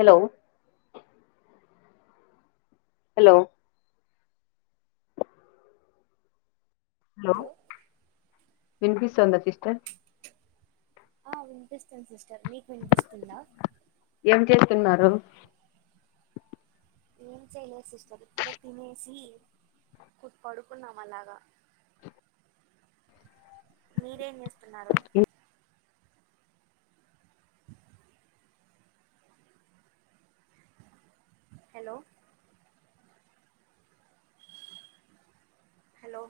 Hollow hello hello వినిపిస్తుందా sister ఆ వినిపిస్తుంది సిస్టర్ నీకు వినిపిస్తుందా ఏం చేస్తున్నారు ఏం చేయలేదు సిస్టర్ ఇప్పుడే తినేసి పడుకున్నాం అలాగా [inaudible] మీరేం చేస్తున్నారు hello hello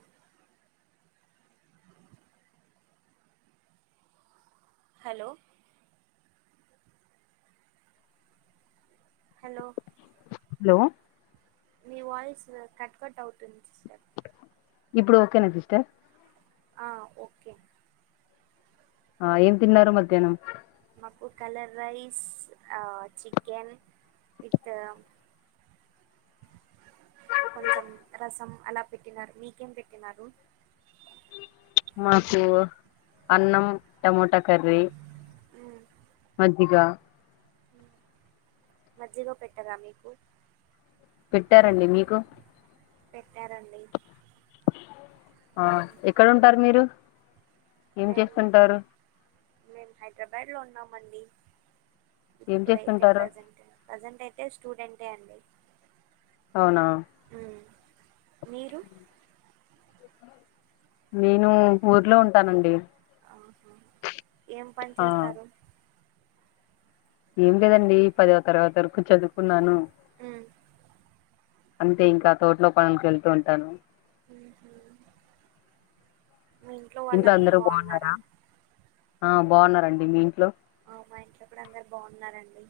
hello hello hello మీ వాయిస్ కట్కట్ అవుతుంది సిస్టర్ ఇప్పుడు ఓకేనా సిస్టర్ ఆ ఓకే ఆ ఏం తిన్నారు మధ్యాహ్నం మాకు కలర్ రైస్ ఆ చికెన్ విత్ [inaudible] కొంచెం రసం అలా పెట్టినారు మీకేం పెట్టినారు మాకు అన్నం టమోటా కర్రీ మ్మ్. మజ్జిగ మజ్జిగ పెట్టరా మీకు పెట్టారండి మీకు పెట్టారండి ఆ ఎక్కడ ఉంటారు మీరు ఏం మేము చేస్తుంటారు మేము హైదరాబాద్లో ఉన్నామండి ఏం ఇప్పుడైతే చేస్తుంటారు ప్రజెంట్ ప్రజెంట్ అయితే స్టూడెంటే అండి అవునా ఉమ్ మీరు నేను ఊర్లో ఉంటానండి ఆహా ఏం పని ఆ చేస్తారు ఏం లేదండి పదవ తరగతి వరకు చదువుకున్నాను. ఉ అంతే ఇంకా తోట్లో పనులకి వెళ్తూ ఉంటాను ఉ హు ఇంట్లో అందరు బాగున్నారా ఆ బాగున్నారండి మీ ఇంట్లో. ఆ మా ఇంట్లో కూడా అందరు బాగున్నారండి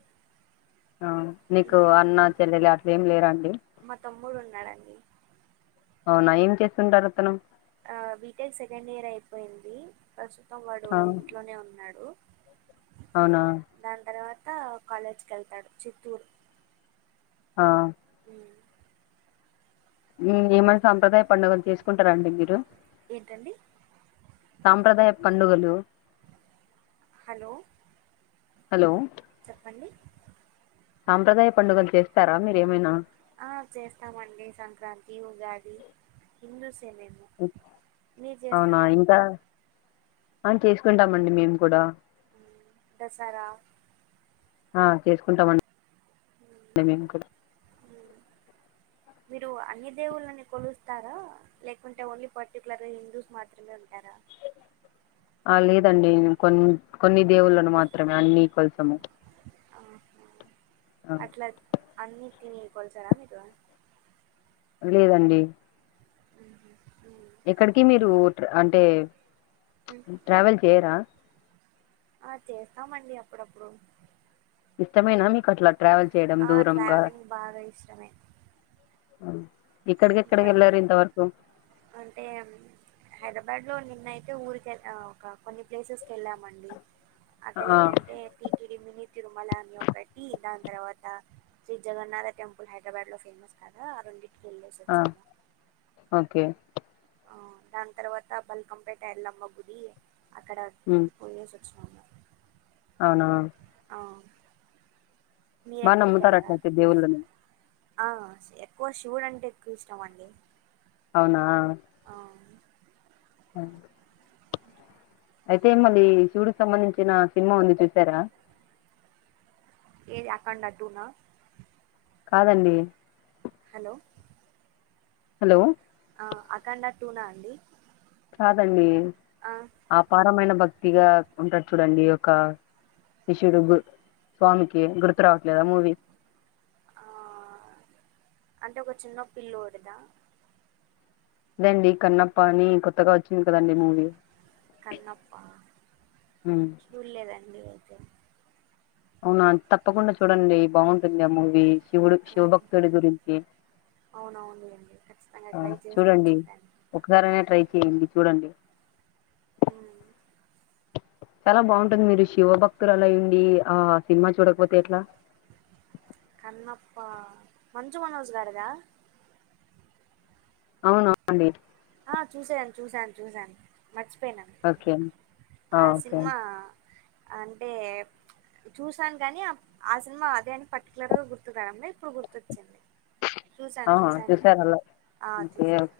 ఆ నీకు ఉమ్ అన్న చెల్లెలి అట్లేమ్ లేరా అండి మా తమ్ముడు ఉన్నాడండి అవునా ఏం చేస్తుంటారు అతను ఆ బిటెక్ సెకండ్ ఇయర్ అయిపోయింది ప్రస్తుతం వాడు ఆ ఇంట్లోనే ఉన్నాడు. అవునా దాన్ తర్వాత కాలేజ్కి వెళ్తాడు చిత్తూరు ఆ [inaudible] ఉ ఏమన్నా సాంప్రదాయ పండుగలు చేసుకుంటారండి మీరు. ఏంటండి సాంప్రదాయ పండుగలు హలో హలో చెప్పండి సాంప్రదాయ పండుగలు చేస్తారా మీరు ఏమైనా ఆ చేస్తామండి సంక్రాంతి ఉగాది హిందూస్ అవునా ఇంకా ఆ చేసుకుంటామండి మేము కూడా దసరా ఆ చేసుకుంటామండి మేము కూడా మ్మ్. మీరు అన్ని దేవుళ్ళని కొలుస్తారా లేకుంటే ఓన్లీ పర్టికులర్ గా హిందూస్ మాత్రమే ఉంటార్ [inaudible] ఆ లేదండి మేమ్ కొన్ కొన్ని దేవుళ్ళలను మాత్రమే అన్ని కొలసము. ఆహా అట్లా అన్నిటిని కొల్చారా మీరు లేదండి [inaudible] ఎక్కడికి మీరు ట్ర్ అంటే మ్మ్. ట్రావెల్ చేయరా ఆ చేస్తామండి అప్పుడప్పుడు ఇష్టమేనా మీకు అట్లా ట్రావెల్ చేయడం ఆ దూరంగా ట్రావెలింగ్ బాగా ఇష్టమే ఎక్కడికి ఎక్కడికి బట్ వెళ్ళారు ఇంతవరకు అంటే హైదరాబాద్ లో నిన్నయితే ఊరికే ఒక కొన్ని ప్లేసెస్ వెళ్ళామండి అక్కడ ఆ ఏంటంటే టీటిడి మిని తిరుమల అని ఒకటి దాన్ తర్వాత శ్రీ జగన్నాథ టెంపుల్ హైదరాబాద్ లో ఫేమస్ కదా ఆ ఉంది. వెళ్లేసి ఆ వచ్చాము ఓకే ఆ దాని తర్వాత బల్కంపేట ఎల్లమ్మ గుడి అక్కడ ఉమ్ పోయేసి చాము అవునా మీరు బా ఎక్కడికి నమ్ముతారు వెళ్ళారా అట్లాయితే దేవులన్ని ఆ ఎక్కువ శివుడు అంటే ఎక్కువ ఇష్టం అండి అవునా ఆ [unintelligible] అయితే మళ్లీ శివుడికి సంబంధించిన సినిమా ఉంది చూసారా. ఏది అకౌంట్ అడ్డునా కాదండి హలో హలో అఖండ అడ్డునా అండి కాదండి ఆ ఆపారమైన భక్తిగా ఉంటారు చూడండి ఒక శిషుడు గు స్వామికి గుర్తు రావట్లేదా మూవి ఆ అంటే ఒక చిన్న పిల్లోడిదా అదేనండి కన్నప్ప అని కొత్తగా వచ్చింది కదండి మూవీ కన్నప్ప చుల్దా అవునా తప్పకుండా చూడండి బాగుంటుంది ఆ మూవీ శివుడు శివభక్తుడి గురించి అవునవుంది అండి ఖచ్చితంగా ట్రై చేస్తాను చుడి ఒకసారి అ ట్రై చేయండి చూడండి ఉమ్. చాలా బాగుంటది మీరు శివభక్తులు అయుండి ఆ సినిమా చూడకపోతే ఎట్లా కన్నప్ప మంజు మనోజ్ గారదా అవునా అండి ఆ చూసాను చూసాను చూసాను మర్చిపోయినాను ఓకే అండి, ఆ సినిమా అంటే చూసాను కాని ఆ సినిమా అదే అని పర్టికుయలర్ గా గుర్తు రావడంలా ఇప్పుడు గుర్తొచ్చింది చూసాను ఆ చూసారు చూసానులాండి అలా ఆ ఓకే చూశాను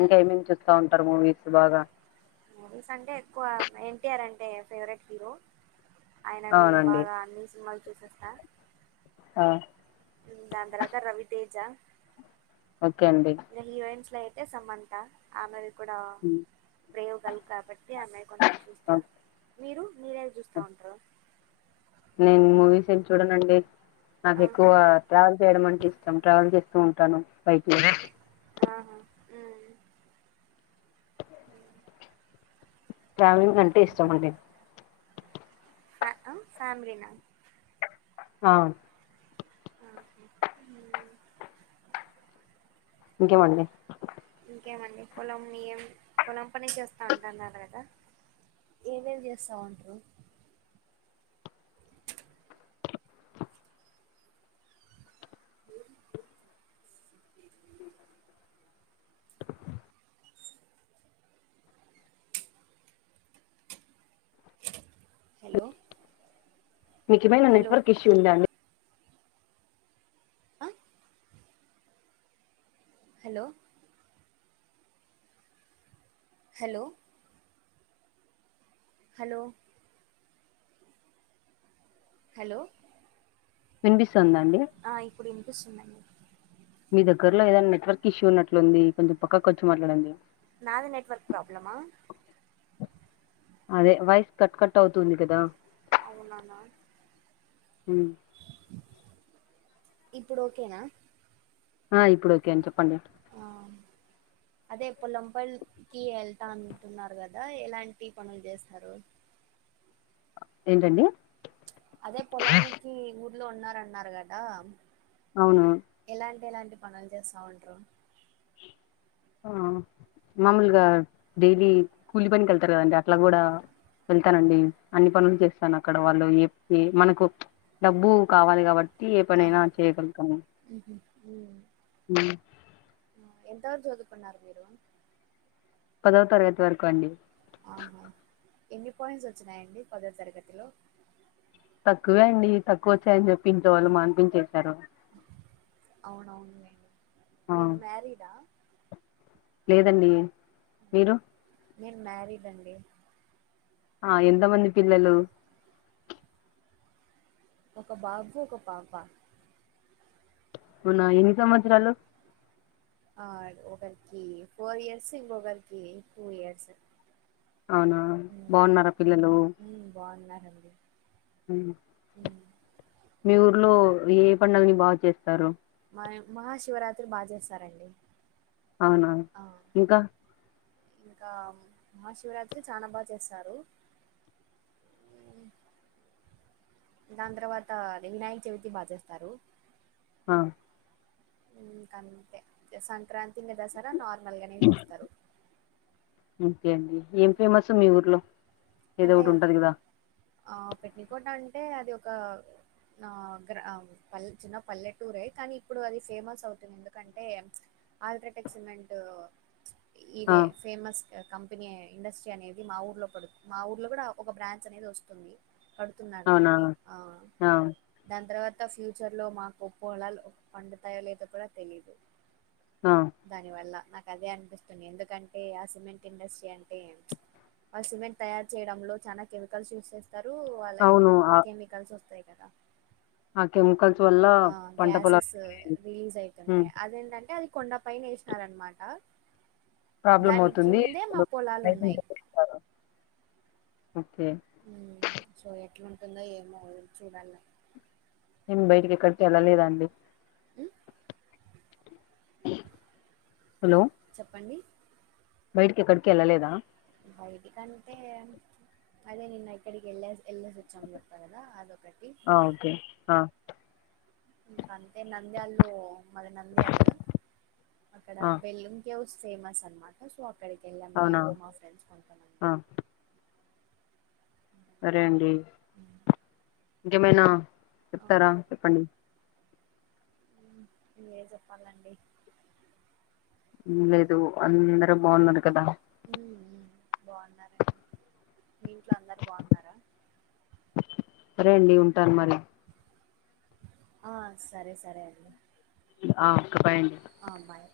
ఇంకా ఏమేమి చూస్తా ఉంటారు మూవీస్ బాగా మూవీస్ అంటే ఎక్కువ ఎన్టీఆర్ అంటే ఫేవరెట్ హీరో ఆయనవి అవునండి బాగా అన్ని సినిమాలు చూసేస్తా ఆ దాని తర్వాత రవితేజ ఓకే అండి ఇ హీరోయిన్స్ల సమంత ఆమెది కూడా ఉమ్, బ్రేవ్ గార్ల్ కాబట్ట్ ఇ అమ్మాయి కొంచెం చూస్తాను ఓకే. మీరు మీరేవి చూస్తా ఉంటారు నేను మూవీస్ ఏం చూడంనండి నాకు ఆ ఎక్కువ ట్రావెల్ చేయడం అంటే ఇష్టాం ట్రావెల్ చేస్త ఉంటాను పైకి ఆహా హ్మ్ హ [inaudible] ట్రావెలింగ్ అంటే ఇష్టం అండి ఫ్యామిలీ నా హా ఆహ హ్మ్మ్ ఇంకేం మండి ఇంకేమండి పొలం నీయం పొలం పని చేస్తా అంటాన్నారు గదా ఏమేమి చేస్తావుంటారు అ హలో మీకేమైనా హలో నెట్వర్క్ ఇష్యూ ఉందా అండి ఆ హలో హలో హలో హలో వినిపిస్ అ ఇప్పుడు ఇనిపిసున్నాయి మీ దగ్గరలో ఏదైనా నెట్వర్క్ ఇష్యూ ఉన్నట్లుంది కొంచెం పక్కకొచ్చి మాట్లాడండి నాది నెట్వర్క్ ప్రాబ్లమా అదే వాయిసు కట్ కట్ అవుతుంది కదా అవునానా ఉమ్. ఇప్పుడు ఓకేనా ఆ ఇప్పుడు ఓకే అ [unintelligible] చెప్పండి. ఆ అదే పొలం పల్ల్కి వెళ్తా అంటున్నారు గదా! ఎలాంటి పనులు చేస్తారు. ఏంటండి అదే పొలానికి ఊర్లో ఉన్నారన్నారు గదా! అవును ఎలాంటి పనులు చేస్తా ఉంటారు. ఆ మామూలుగా డైలీ కూలి పనికి వెళ్తారు, కదండి అట్లా కూడా. వెళ్తానండి అన్ని పనులు చేస్తాను అక్కడ వాళ్ళు ఏప్ ఏ మనకు. డబ్బు కావాలి కాబట్టి ఏ పనైనా చేయగలుగుతాను. హ్మ్ హ్మ్ ఎంత వరకు చదువుకున్నారు మీరు. పదవ తరగతి వరకు అండి ఆహా, ఎన్ని పాయింట్స్ వచ్చినాయండి పదో తరగతిలో. తక్కువే అండి తక్కువ వచ్చాయని చెప్పి ఇంట్లో వాళ్ళు మాన్పించేశారు. అవునవులేండి ఆ మీరు మ్యారీడా. లేదండి మీరు నేను మ్యారీడ్ అండి అ ఎంతమంది పిల్లలు ఒక బాబు, ఒక పాప. అవున ఎన్ని సంవత్సరాలు? ఆ ఒకరికి ఫోర్ ఇయర్స్, ఇంగోగరికి టూ ఇయర్స్. అవునా ఉమ్ బావున్నారా పిల్లలు. ఉమ్ బాగున్నారండి [unintelligible] ఉమ్ మీ ఊర్లో ఏ పండగని బాగా చేస్తారు. మ [unintelligible] మహాశివరాత్రి బాగా చేస్తారండి. అవున ఆ ఇంకా ఇంకా మహాశివరాత్రి చానా బా చేస్తారు. ఉమ్, అ దాని తర్వాత అది వినాయక చవితి బా చేస్తారు. అ ఇంకంతే సంక్రాంతి, ఇంగ దసరా నార్. ఇంకేండి ఏం ఉమ్, ఫేమస్ మీ ఊర్లో. ఏదో అంటే ఒకటి ఇగ ఉంటది కదా ఆ పెట్నికోట అంటే అది ఒక. నా గ్రా పల్ చిన్న పల్లెటూరే, కానీ ఇప్పుడు అది ఫేమస్ అవుతుంది ఎందుకంటే? అల్ట్రాటెక్ సిమెంటు ఆ ఇదే ఫేమస్ క కంపెనీ ఇండస్ట్రీ అనేది మా ఊర్లో పడు. మా ఊర్లో కూడా ఒక బ్రాంచ్ అనేది వస్తుంది. కడుతున్నారు అవునా దాన్ని ఆ ఆ దాని తర్వా త ఫ్యూచర్లో మాకు పొలాలు పండుతాయలేదో కూడా తెలీదు? ఆ దాని వల్ల నాకు అదే అనిపిస్తుంది, ఎందుకంటే ఆ సిమెంట్ ఇండస్ట్రీ అంటే ఆ సిమెంట్. తయారు చేయడంలో చాలా కెమికల్స్ యూజ్స్ చేస్తారు, అలా అవును ఆ కెమికల్స్ వస్తాయి. కదా ఆ కెమికల్ ఆ గ్యాసెస్ రిలీజ్ అయితుంటాయి అదేంటంటే అది. కొండపైనే ఏసినారనమాట ప్రాబ్లం అవుతుంది. ఉన్నాయి [inaudible] ఓకే ఏందో ఏమో చూడాల. నేను బయటకి ఎక్కడికి వెళ్ళలేదండి మ్మ్ హలో చెప్పండి బయటికి ఎక్కడికెళ్లలేదా బయటి కంటే అదే నిన్న ఎక్కడికి వెళ్ళేసి ఎల్లేసొచ్చాం అని చెప్ప గాద అదొ ఒకటి ఆ ఓకే ఆ ఇంకా అంతే నంద్యలో మరి నంద్యాల అక్కడ ఆ బెల్లున్ కేవ్స్ సేమస్ అనమాట సో అక్కడికి వెళ్ళాం అవునా నేను మా ఫ్రెండ్స్ కొంతమంది ఆ సరే అండి ఇంకేమైనా చెప్తారా చెప్పండి మీరే చెప్పాల అండి హ్మ్ లేదు అందరు బావున్నారు కద మ్మ్ బాగున్నారండి మీ ఇంట్లో అందరు బాగున్నారా రెండ్యూం ఆ సరే సరే అండి ఆ ఓకే బాయ్ అండి ఆ బాయ్